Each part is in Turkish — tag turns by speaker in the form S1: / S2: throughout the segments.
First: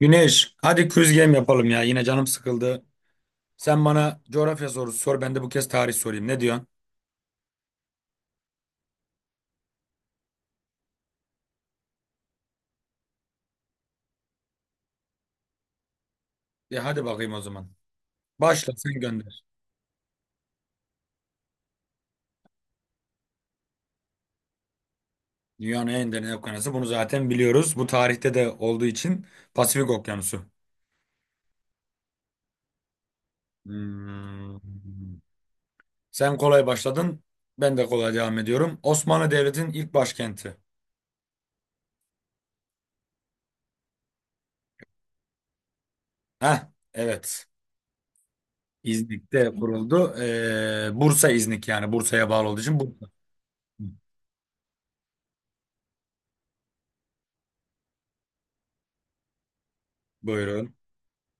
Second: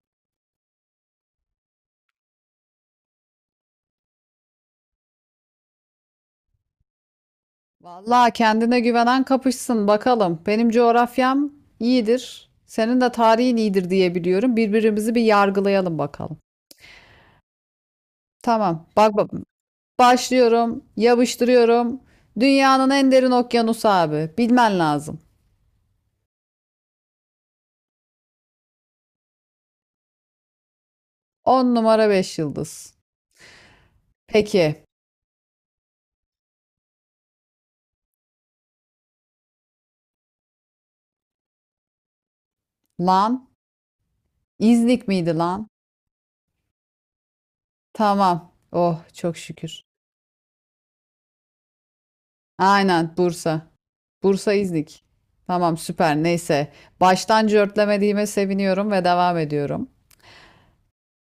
S1: Güneş, hadi quiz game yapalım ya. Yine canım sıkıldı. Sen bana coğrafya sorusu sor, ben de bu kez tarih sorayım. Ne diyorsun?
S2: Vallahi kendine güvenen kapışsın bakalım. Benim coğrafyam iyidir. Senin de tarihin iyidir diye biliyorum. Birbirimizi bir yargılayalım bakalım.
S1: Ya hadi bakayım o zaman. Başla,
S2: Tamam.
S1: sen
S2: Bak,
S1: gönder.
S2: başlıyorum. Yapıştırıyorum. Dünyanın en derin okyanusu abi. Bilmen lazım.
S1: Dünyanın en derin okyanusu. Bunu zaten biliyoruz. Bu tarihte de olduğu için Pasifik Okyanusu.
S2: 10 numara 5 yıldız.
S1: Hmm.
S2: Peki.
S1: Sen kolay başladın. Ben de kolay devam ediyorum. Osmanlı Devleti'nin ilk başkenti.
S2: Lan. İznik miydi lan?
S1: Heh, evet.
S2: Tamam. Oh çok
S1: İznik'te
S2: şükür.
S1: kuruldu. Bursa İznik yani. Bursa'ya bağlı olduğu için Bursa.
S2: Aynen Bursa. Bursa İznik. Tamam süper neyse. Baştan cörtlemediğime seviniyorum ve devam ediyorum.
S1: Buyurun.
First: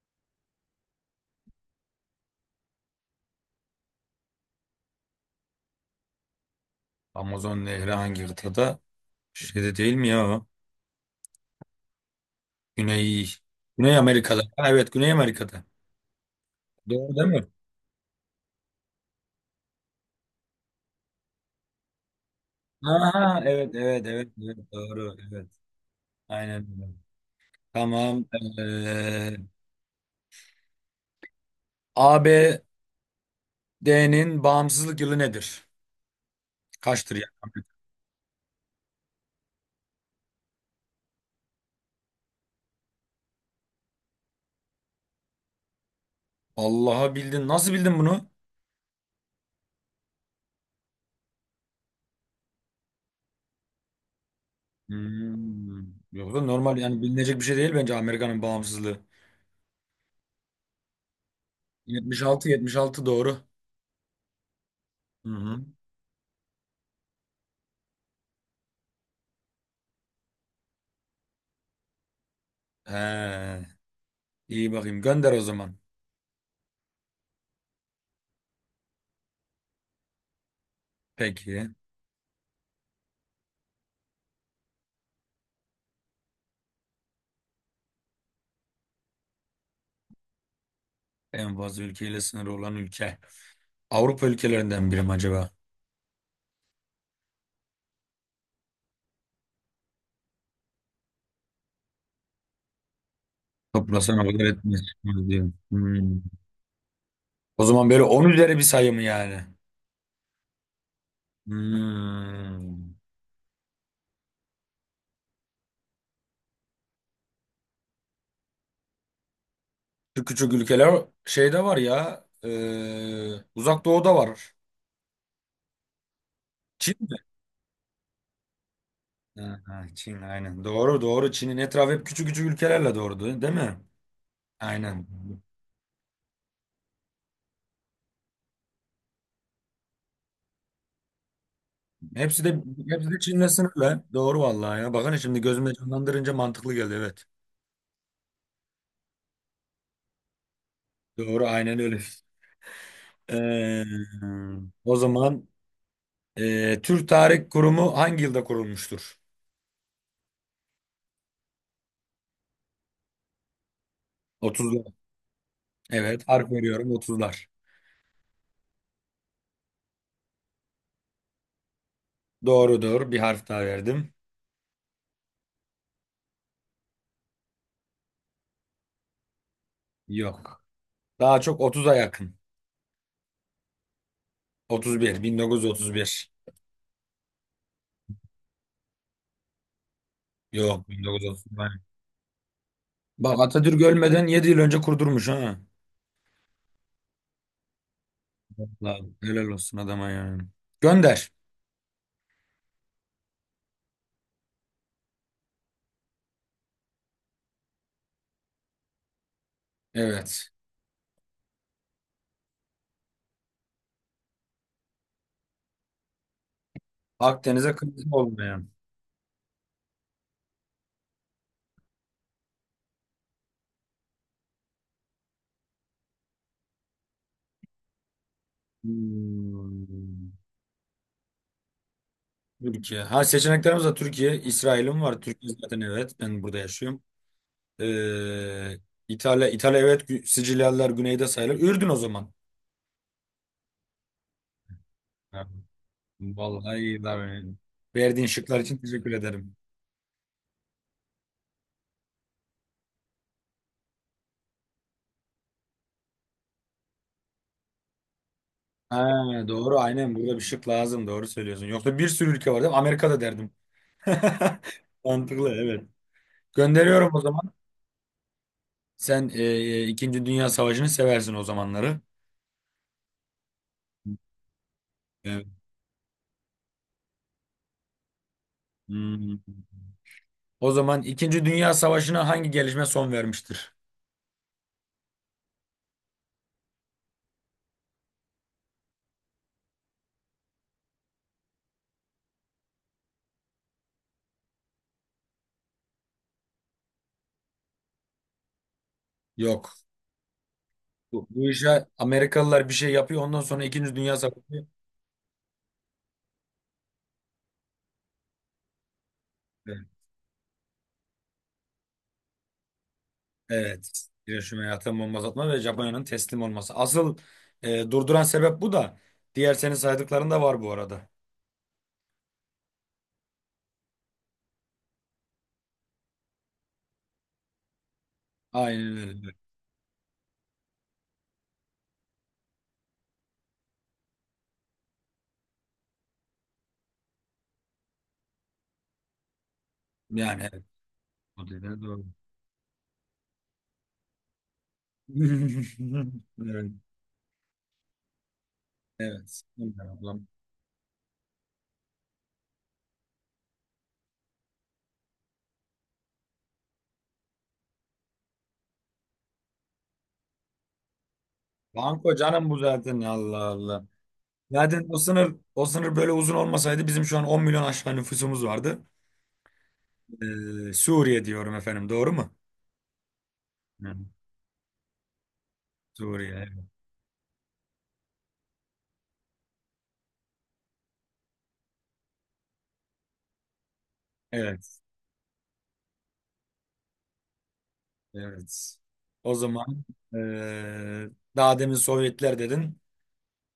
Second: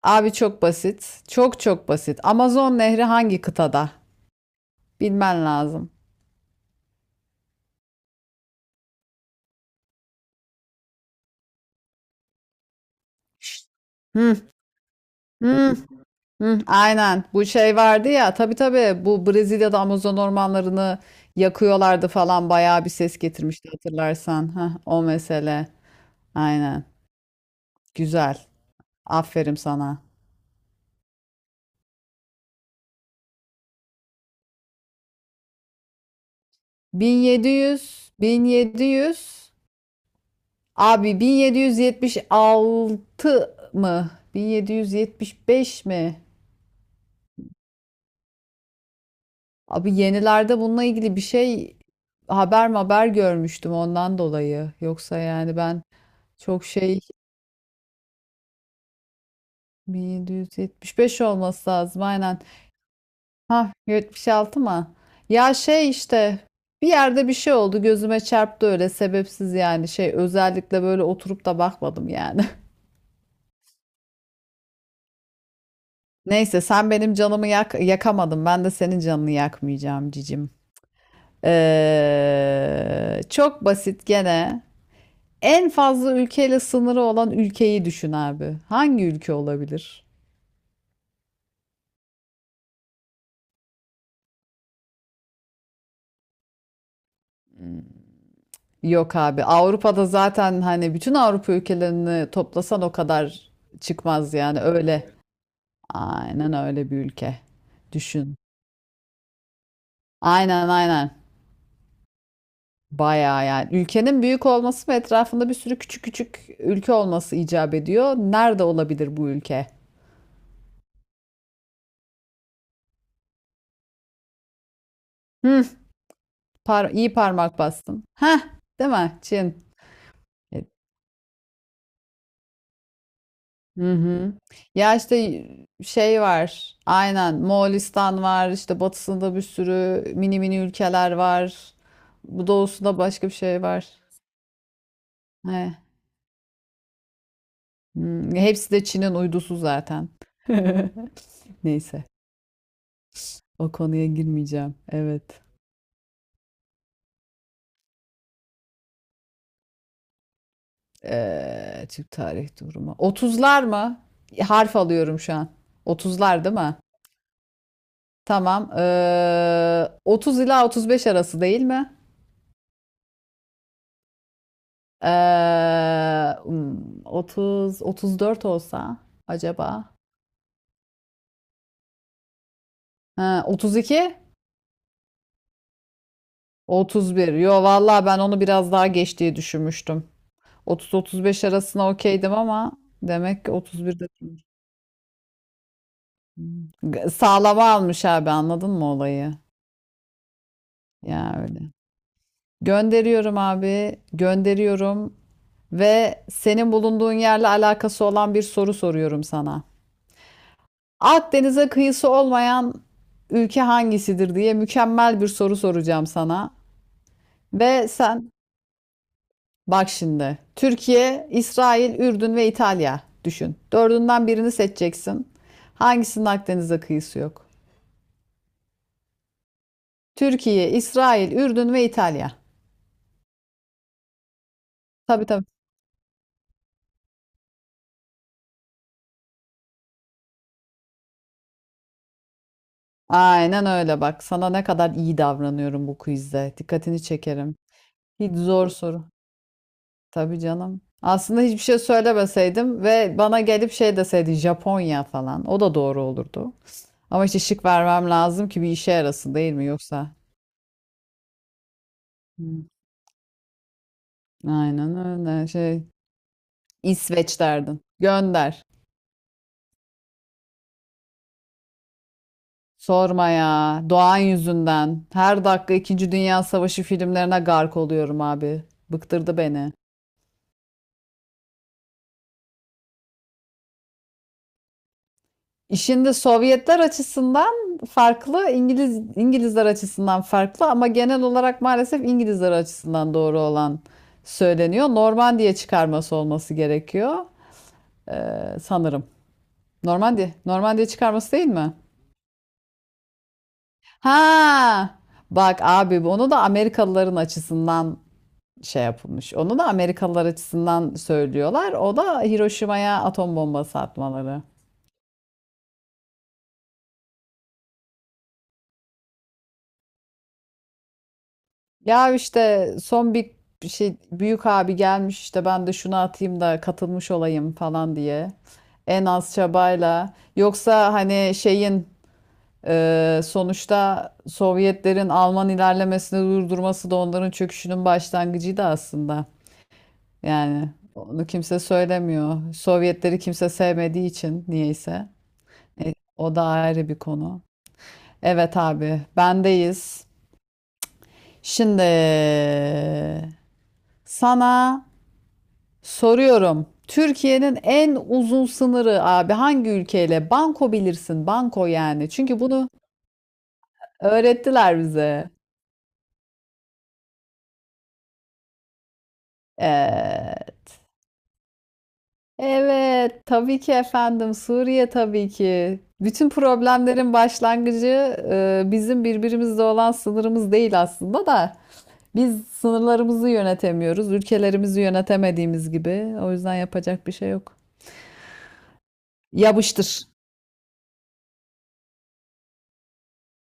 S2: Abi çok basit. Çok çok basit. Amazon Nehri hangi kıtada? Bilmen lazım.
S1: Amazon Nehri hangi kıtada? Şeyde değil mi ya o? Güney, Güney
S2: Hı,
S1: Amerika'da. Ha, evet, Güney Amerika'da.
S2: hı, hı.
S1: Doğru
S2: Aynen.
S1: değil
S2: Bu
S1: mi?
S2: şey vardı ya. Tabii tabii. Bu Brezilya'da Amazon ormanlarını yakıyorlardı falan. Bayağı bir ses
S1: Aha,
S2: getirmişti
S1: evet, evet, evet,
S2: hatırlarsan.
S1: evet,
S2: Heh, o
S1: doğru, evet.
S2: mesele.
S1: Aynen
S2: Aynen.
S1: öyle. Tamam.
S2: Güzel.
S1: Ee,
S2: Aferin sana.
S1: ABD'nin bağımsızlık yılı nedir? Kaçtır ya?
S2: 1700, 1700. Abi 1776 mı? 1775 mi?
S1: Allah'a bildin. Nasıl bildin bunu?
S2: Abi yenilerde bununla ilgili bir şey haber görmüştüm ondan dolayı. Yoksa yani ben
S1: Hmm. Yoksa
S2: çok
S1: normal
S2: şey
S1: yani bilinecek bir şey değil bence Amerika'nın bağımsızlığı.
S2: 1775 olması lazım aynen.
S1: 76, 76 doğru.
S2: Ha 76 mı?
S1: Hı
S2: Ya
S1: hı.
S2: şey işte bir yerde bir şey oldu gözüme çarptı öyle sebepsiz yani şey özellikle böyle oturup da bakmadım yani.
S1: He, iyi bakayım. Gönder o zaman.
S2: Neyse sen benim canımı yak yakamadın ben de senin canını yakmayacağım cicim.
S1: Peki.
S2: Çok basit gene. En fazla ülkeyle sınırı olan ülkeyi düşün abi. Hangi ülke olabilir?
S1: En fazla ülkeyle sınırı olan ülke. Avrupa ülkelerinden biri mi acaba?
S2: Yok abi. Avrupa'da zaten hani bütün Avrupa ülkelerini toplasan o kadar
S1: Toplasan o
S2: çıkmaz
S1: kadar
S2: yani
S1: etmez,
S2: öyle.
S1: çıkmaz diyor. Hmm.
S2: Aynen öyle bir ülke.
S1: O zaman böyle 10
S2: Düşün.
S1: üzeri bir sayı mı yani?
S2: Aynen aynen.
S1: Hmm.
S2: Bayağı yani. Ülkenin büyük olması ve etrafında bir sürü küçük küçük ülke olması icap ediyor. Nerede olabilir bu ülke?
S1: Şu küçük ülkeler şeyde var ya. Uzak Doğu'da var.
S2: Hı,
S1: Çin
S2: iyi
S1: mi?
S2: parmak bastın. Heh, değil mi?
S1: Ha,
S2: Çin.
S1: ha, Çin
S2: E,
S1: aynen. Doğru, doğru. Çin'in etrafı hep küçük küçük ülkelerle, doğru değil mi?
S2: Hı hı. Ya
S1: Aynen.
S2: işte şey var. Aynen. Moğolistan var. İşte batısında bir sürü mini mini ülkeler var.
S1: Hepsi
S2: Bu
S1: de
S2: doğusunda
S1: hepsi de
S2: başka bir
S1: Çin'le
S2: şey var.
S1: sınırlı. Doğru vallahi ya. Bakın, şimdi gözümde
S2: He.
S1: canlandırınca mantıklı geldi, evet.
S2: Hepsi de Çin'in uydusu zaten.
S1: Doğru, aynen öyle.
S2: Neyse. O
S1: Ee,
S2: konuya girmeyeceğim.
S1: o
S2: Evet.
S1: zaman Türk Tarih Kurumu hangi yılda kurulmuştur?
S2: Türk tarih durumu. Otuzlar mı? Harf
S1: Otuzlar.
S2: alıyorum şu an.
S1: Evet,
S2: Otuzlar
S1: harf
S2: değil mi?
S1: veriyorum 30'lar.
S2: Tamam. 30 ila 35 arası değil mi?
S1: Doğrudur. Bir harf daha verdim.
S2: Ee, hmm, 30 34 olsa acaba?
S1: Yok. Daha çok 30'a yakın.
S2: Ha, 32
S1: 31, 1931.
S2: 31. Yo vallahi ben onu biraz daha geç diye düşünmüştüm.
S1: Yok,
S2: 30-35
S1: 1931.
S2: arasına okeydim ama
S1: Bak,
S2: demek ki
S1: Atatürk
S2: 31'de
S1: ölmeden
S2: durmuş.
S1: 7 yıl önce kurdurmuş ha.
S2: Hmm. Sağlama almış abi anladın mı
S1: Vallahi
S2: olayı?
S1: helal olsun adama yani. Gönder.
S2: Ya öyle. Gönderiyorum abi. Gönderiyorum ve senin bulunduğun yerle alakası olan bir soru soruyorum sana.
S1: Evet.
S2: Akdeniz'e kıyısı olmayan ülke hangisidir diye mükemmel bir soru soracağım sana.
S1: Akdeniz'e
S2: Ve
S1: kırmızı
S2: sen
S1: olmayan.
S2: bak şimdi Türkiye, İsrail, Ürdün ve İtalya düşün. Dördünden birini seçeceksin. Hangisinin Akdeniz'e kıyısı yok?
S1: Hmm.
S2: Türkiye, İsrail, Ürdün ve İtalya.
S1: Türkiye. Ha, seçeneklerimiz de Türkiye. İsrail'im var.
S2: Tabii tabii.
S1: Türkiye zaten, evet. Ben burada yaşıyorum. Ee, İtalya, evet. Sicilyalılar güneyde sayılır. Ürdün o zaman.
S2: Aynen öyle bak. Sana ne kadar iyi
S1: Ha,
S2: davranıyorum bu quizde.
S1: vallahi iyi
S2: Dikkatini
S1: lan
S2: çekerim.
S1: benim. Verdiğin
S2: Hiç
S1: şıklar
S2: zor
S1: için
S2: soru.
S1: teşekkür ederim.
S2: Tabii canım. Aslında hiçbir şey söylemeseydim ve bana gelip şey deseydi Japonya falan. O da doğru olurdu. Ama işte şık vermem lazım ki bir işe
S1: Ha,
S2: yarasın değil mi
S1: doğru,
S2: yoksa?
S1: aynen burada bir şık lazım. Doğru söylüyorsun. Yoksa bir sürü ülke var
S2: Hmm,
S1: değil mi? Amerika'da derdim.
S2: Aynen öyle
S1: Mantıklı, evet.
S2: şey.
S1: Gönderiyorum o
S2: İsveç
S1: zaman.
S2: derdin. Gönder.
S1: Sen İkinci Dünya Savaşı'nı seversin o zamanları.
S2: Sorma ya. Doğan yüzünden. Her
S1: Evet.
S2: dakika İkinci Dünya Savaşı filmlerine gark oluyorum abi. Bıktırdı
S1: Hmm.
S2: beni.
S1: O zaman İkinci Dünya Savaşı'na hangi gelişme son vermiştir?
S2: Şimdi Sovyetler açısından farklı, İngilizler açısından farklı ama genel olarak maalesef İngilizler açısından doğru olan söyleniyor. Normandiya çıkarması olması gerekiyor sanırım.
S1: Yok.
S2: Normandiya
S1: Bu,
S2: çıkarması değil
S1: bu
S2: mi?
S1: işe Amerikalılar bir şey yapıyor. Ondan sonra İkinci Dünya Savaşı.
S2: Ha! Bak abi onu da Amerikalıların açısından şey yapılmış. Onu da
S1: Evet.
S2: Amerikalılar açısından söylüyorlar. O da Hiroşima'ya atom bombası
S1: Evet.
S2: atmaları.
S1: Hiroşima ve atom bombası atma ve Japonya'nın teslim olması. Asıl durduran sebep bu da. Diğer senin saydıkların da var bu arada.
S2: Ya işte son bir şey büyük abi gelmiş işte ben de şunu atayım da katılmış olayım falan diye.
S1: Aynen
S2: En
S1: öyle.
S2: az çabayla. Yoksa hani şeyin sonuçta Sovyetlerin Alman ilerlemesini durdurması da onların çöküşünün başlangıcıydı aslında.
S1: Yani evet.
S2: Yani onu
S1: O
S2: kimse
S1: dediğin doğru.
S2: söylemiyor. Sovyetleri kimse sevmediği için niyeyse. O da ayrı bir konu. Evet abi
S1: Evet. Evet.
S2: bendeyiz.
S1: Allah'ım.
S2: Şimdi sana soruyorum. Türkiye'nin en uzun sınırı abi hangi ülkeyle? Banko bilirsin. Banko yani.
S1: Banko
S2: Çünkü
S1: canım bu
S2: bunu
S1: zaten. Allah Allah.
S2: öğrettiler
S1: Zaten o
S2: bize.
S1: sınır o sınır böyle uzun olmasaydı bizim şu an 10 milyon aşağı nüfusumuz vardı.
S2: Evet.
S1: Suriye diyorum, efendim, doğru mu?
S2: Evet. Tabii ki
S1: Hı.
S2: efendim. Suriye tabii ki. Bütün
S1: Suriye.
S2: problemlerin başlangıcı bizim birbirimizle olan sınırımız değil aslında da. Biz sınırlarımızı yönetemiyoruz.
S1: Evet,
S2: Ülkelerimizi yönetemediğimiz gibi. O yüzden yapacak bir şey yok.
S1: evet. Evet. O zaman
S2: Yapıştır.
S1: ee, daha demin Sovyetler dedin.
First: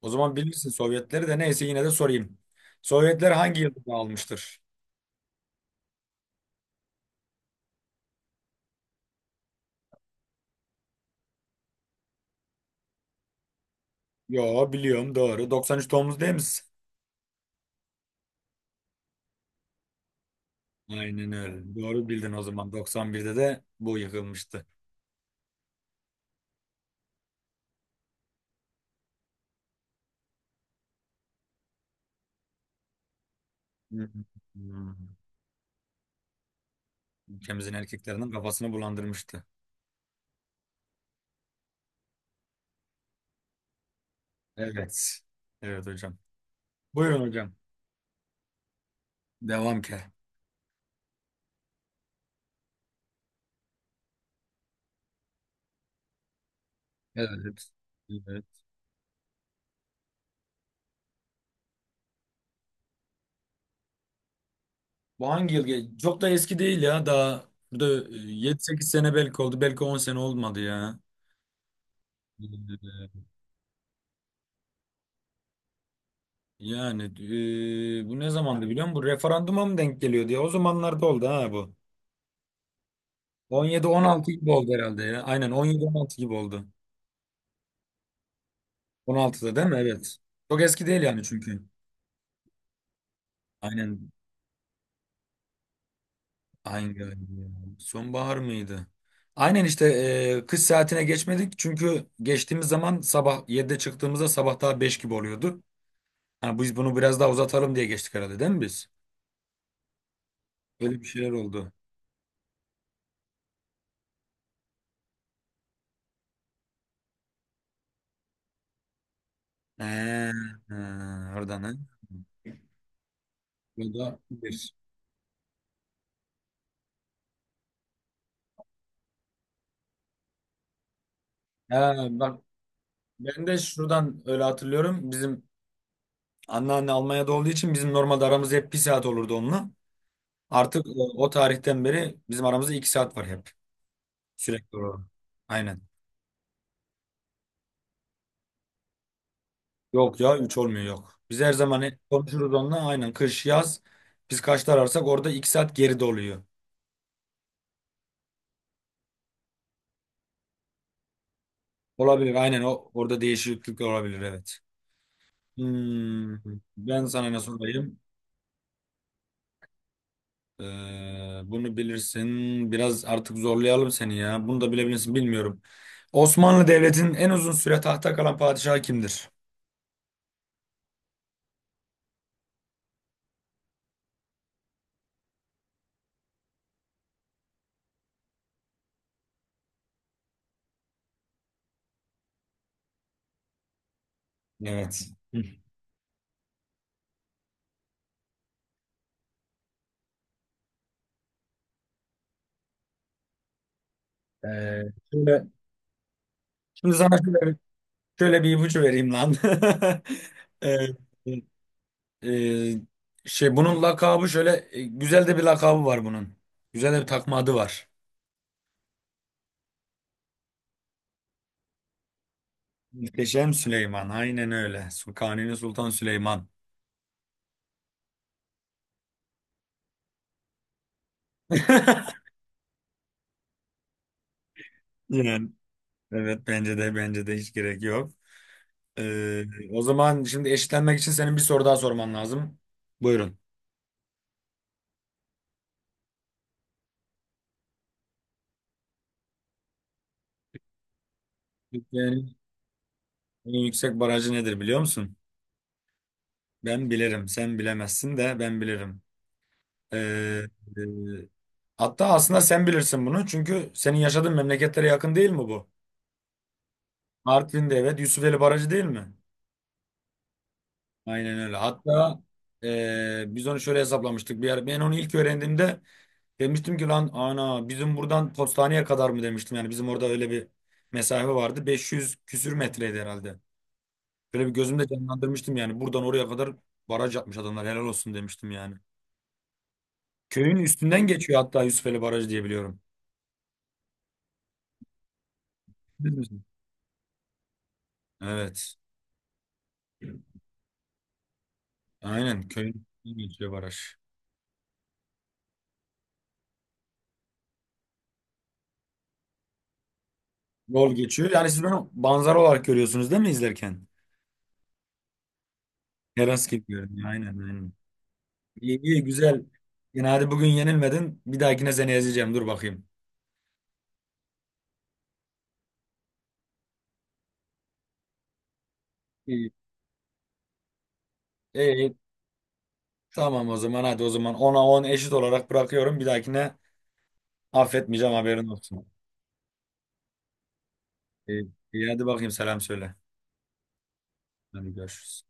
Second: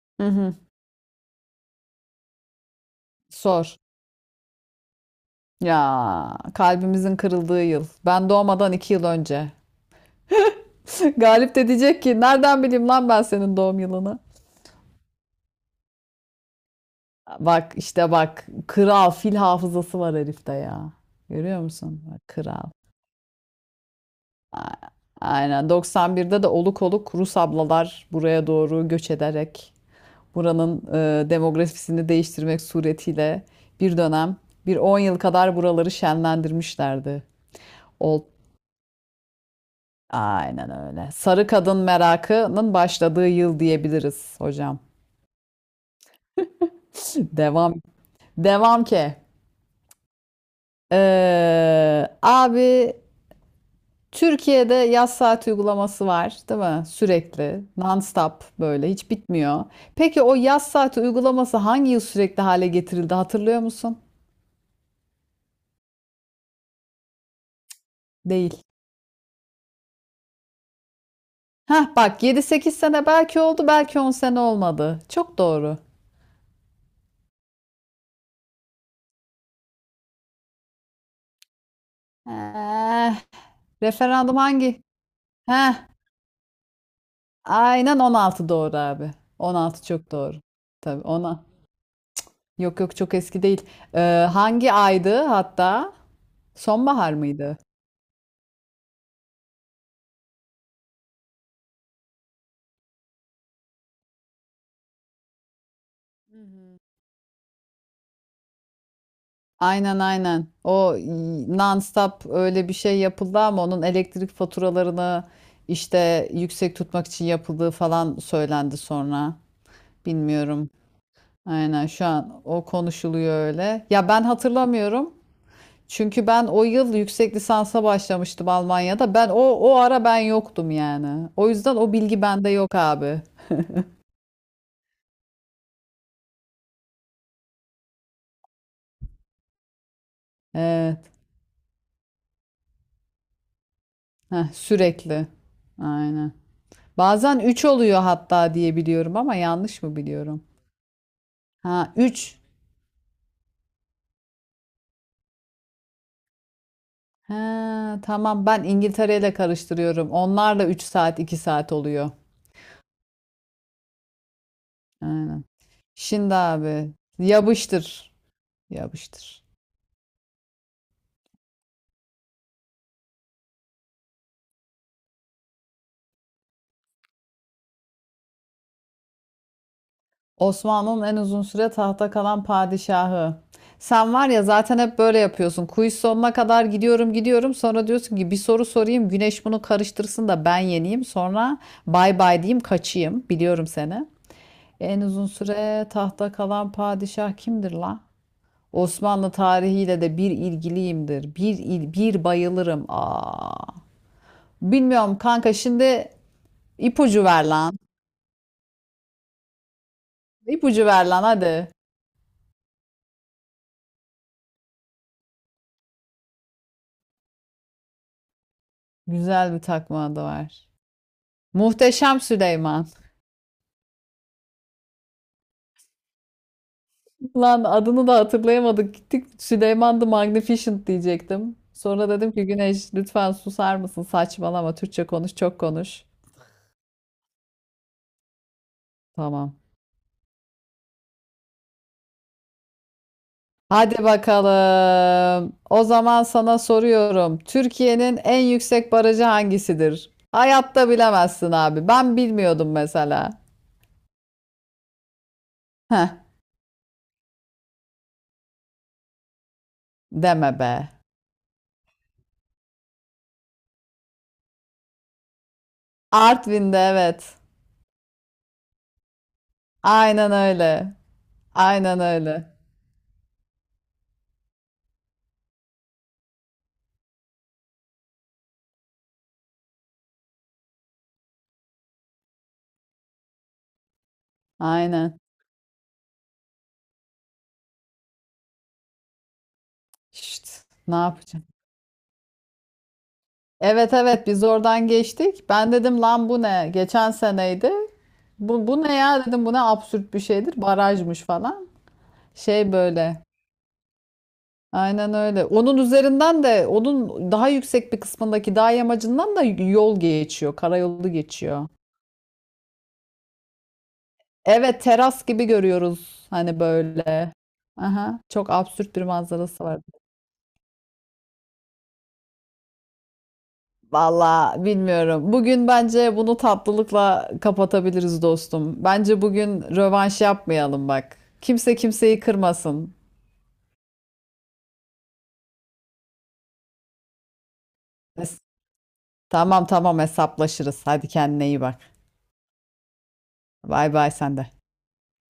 S1: O
S2: Hı
S1: zaman
S2: hı.
S1: bilirsin Sovyetleri de, neyse yine de sorayım. Sovyetler hangi
S2: Sor.
S1: yılda dağılmıştır?
S2: Ya kalbimizin kırıldığı yıl. Ben doğmadan 2 yıl önce. Galip de diyecek ki nereden bileyim lan ben senin doğum yılını.
S1: Yo, biliyorum, doğru. 93 Tomuz değil misin?
S2: Bak işte bak kral fil hafızası var herifte ya.
S1: Aynen
S2: Görüyor
S1: öyle.
S2: musun?
S1: Doğru
S2: Bak,
S1: bildin o
S2: kral.
S1: zaman. 91'de de bu yıkılmıştı.
S2: A- Aynen 91'de de oluk oluk Rus ablalar buraya doğru göç ederek buranın demografisini değiştirmek suretiyle
S1: Hı
S2: bir
S1: hı.
S2: dönem bir
S1: Hı.
S2: 10 yıl kadar buraları şenlendirmişlerdi.
S1: Ülkemizin
S2: Old
S1: erkeklerinin kafasını bulandırmıştı.
S2: Aynen öyle. Sarı kadın merakının başladığı yıl diyebiliriz hocam.
S1: Evet. Evet hocam. Buyurun hocam.
S2: Devam. Devam ki.
S1: Devam ke.
S2: Abi Türkiye'de yaz saat uygulaması var, değil mi? Sürekli,
S1: Evet.
S2: non-stop
S1: Evet.
S2: böyle hiç bitmiyor. Peki o yaz saati uygulaması hangi yıl sürekli hale getirildi hatırlıyor musun?
S1: Bu hangi yıl? Ge? Çok da eski değil ya. Daha burada
S2: Değil.
S1: 7-8 sene belki oldu. Belki 10 sene olmadı ya.
S2: Heh bak 7-8 sene belki oldu, belki 10 sene olmadı. Çok doğru.
S1: Yani bu ne zamandı biliyor musun? Bu referanduma mı denk geliyordu ya? O zamanlarda oldu ha bu.
S2: Eh,
S1: 17, 16
S2: referandum
S1: gibi oldu
S2: hangi?
S1: herhalde ya. Aynen 17,
S2: Heh.
S1: 16 gibi oldu.
S2: Aynen 16 doğru abi.
S1: 16'da değil mi?
S2: 16 çok
S1: Evet.
S2: doğru.
S1: Çok eski
S2: Tabii
S1: değil yani,
S2: ona.
S1: çünkü.
S2: Yok yok çok eski değil. Ee,
S1: Aynen.
S2: hangi aydı hatta?
S1: Hangi ay
S2: Sonbahar
S1: ya?
S2: mıydı?
S1: Sonbahar mıydı? Aynen işte kış saatine geçmedik. Çünkü geçtiğimiz zaman sabah 7'de çıktığımızda sabah daha 5 gibi oluyordu.
S2: Hı
S1: Ha, biz
S2: hı.
S1: bunu biraz daha uzatalım diye geçtik herhalde, değil mi biz?
S2: Aynen aynen. O
S1: Böyle bir şeyler
S2: y-
S1: oldu.
S2: non-stop öyle bir şey yapıldı ama onun elektrik faturalarını işte yüksek tutmak için yapıldığı falan söylendi sonra.
S1: He,
S2: Bilmiyorum.
S1: he, oradan
S2: Aynen
S1: ha.
S2: şu an o konuşuluyor öyle.
S1: Bu
S2: Ya
S1: da
S2: ben
S1: bir.
S2: hatırlamıyorum. Çünkü ben o yıl yüksek lisansa başlamıştım Almanya'da. Ben o ara ben yoktum yani. O yüzden o
S1: Ha,
S2: bilgi
S1: bak,
S2: bende yok abi.
S1: ben de şuradan öyle hatırlıyorum. Bizim anneanne Almanya'da olduğu için bizim normalde aramız hep bir saat olurdu onunla. Artık
S2: Evet.
S1: o tarihten beri bizim aramızda 2 saat var hep.
S2: Heh,
S1: Sürekli olarak.
S2: sürekli.
S1: Aynen.
S2: Aynen. Bazen 3 oluyor hatta diye biliyorum ama yanlış mı
S1: Yok ya,
S2: biliyorum?
S1: üç olmuyor, yok. Biz her zaman
S2: Ha
S1: hep
S2: üç.
S1: konuşuruz onunla. Aynen, kış yaz. Biz kaçta ararsak orada 2 saat geride oluyor.
S2: Ha tamam ben İngiltere ile karıştırıyorum. Onlarla 3 saat 2 saat oluyor.
S1: Olabilir, aynen, o orada değişiklik olabilir, evet.
S2: Aynen. Şimdi
S1: Hmm,
S2: abi
S1: ben sana ne sorayım?
S2: yapıştır. Yapıştır.
S1: Ee, bunu bilirsin. Biraz artık zorlayalım seni ya. Bunu da bilebilirsin, bilmiyorum. Osmanlı Devleti'nin en uzun süre tahtta kalan padişahı kimdir?
S2: Osmanlı'nın en uzun süre tahta kalan padişahı. Sen var ya zaten hep böyle yapıyorsun. Quiz sonuna kadar gidiyorum gidiyorum. Sonra diyorsun ki bir soru sorayım. Güneş bunu karıştırsın da ben yeneyim. Sonra bay bay diyeyim kaçayım. Biliyorum seni. En
S1: Evet.
S2: uzun
S1: Hı.
S2: süre tahta kalan padişah kimdir la? Osmanlı tarihiyle de bir ilgiliyimdir. Bir bayılırım. Aa.
S1: Ee,
S2: Bilmiyorum
S1: şöyle,
S2: kanka şimdi
S1: şimdi sana
S2: ipucu ver
S1: şöyle,
S2: lan.
S1: şöyle bir ipucu vereyim lan. Ee,
S2: İpucu ver lan hadi.
S1: e, şey bunun lakabı şöyle, güzel de bir lakabı var bunun. Güzel de bir takma adı var.
S2: Güzel bir takma adı var. Muhteşem Süleyman.
S1: Muhteşem Süleyman. Aynen öyle. Kanuni Sultan Süleyman.
S2: Lan adını da hatırlayamadık. Gittik Süleyman the Magnificent diyecektim. Sonra dedim ki Güneş lütfen susar mısın? Saçmalama Türkçe konuş,
S1: Yani.
S2: çok konuş.
S1: Evet, bence de hiç gerek yok. Ee,
S2: Tamam.
S1: o zaman şimdi eşitlenmek için senin bir soru daha sorman lazım. Buyurun.
S2: Hadi bakalım. O zaman sana soruyorum. Türkiye'nin en yüksek barajı hangisidir? Hayatta bilemezsin abi. Ben
S1: Türkiye'nin
S2: bilmiyordum mesela.
S1: en yüksek barajı nedir biliyor musun?
S2: Heh,
S1: Ben bilirim. Sen bilemezsin de ben bilirim. Ee,
S2: deme be.
S1: e, hatta aslında sen bilirsin bunu. Çünkü senin yaşadığın memleketlere yakın değil mi bu?
S2: Artvin'de evet.
S1: Artvin'de, evet, Yusufeli Barajı değil mi?
S2: Aynen öyle.
S1: Aynen öyle.
S2: Aynen
S1: Hatta
S2: öyle.
S1: biz onu şöyle hesaplamıştık. Bir ara, ben onu ilk öğrendiğimde demiştim ki, lan ana, bizim buradan postaneye kadar mı demiştim. Yani bizim orada öyle bir mesafe vardı. 500 küsür metreydi herhalde. Böyle bir gözümde
S2: Aynen.
S1: canlandırmıştım yani. Buradan oraya kadar baraj yapmış adamlar, helal olsun demiştim yani. Köyün
S2: Şşt, ne
S1: üstünden geçiyor
S2: yapacağım?
S1: hatta, Yusufeli Barajı diye biliyorum.
S2: Evet evet biz oradan geçtik. Ben dedim
S1: Bilir
S2: lan bu
S1: misin?
S2: ne? Geçen seneydi. Bu,
S1: Evet.
S2: bu ne ya dedim bu ne absürt bir şeydir. Barajmış falan.
S1: Aynen, köyün
S2: Şey
S1: üstünden
S2: böyle.
S1: geçiyor baraj.
S2: Aynen öyle. Onun üzerinden de onun daha yüksek bir kısmındaki dağ yamacından da yol geçiyor.
S1: Yol
S2: Karayolu
S1: geçiyor. Yani siz
S2: geçiyor.
S1: bunu manzara olarak görüyorsunuz değil mi izlerken?
S2: Evet teras gibi görüyoruz.
S1: Teras
S2: Hani
S1: gibi görünüyor. Aynen,
S2: böyle.
S1: aynen.
S2: Aha, çok
S1: İyi,
S2: absürt bir
S1: iyi, güzel.
S2: manzarası var.
S1: Yani hadi bugün yenilmedin. Bir dahakine seni ezeceğim. Dur bakayım.
S2: Valla bilmiyorum. Bugün bence bunu tatlılıkla kapatabiliriz dostum. Bence
S1: İyi.
S2: bugün rövanş yapmayalım bak. Kimse
S1: İyi.
S2: kimseyi kırmasın.
S1: Tamam, o zaman hadi, o zaman ona 10 eşit olarak bırakıyorum. Bir dahakine affetmeyeceğim, haberin olsun.
S2: Tamam tamam hesaplaşırız. Hadi kendine
S1: İyi,
S2: iyi bak.
S1: iyi, hadi bakayım, selam söyle.
S2: Bay bay sen de.
S1: Hadi görüşürüz.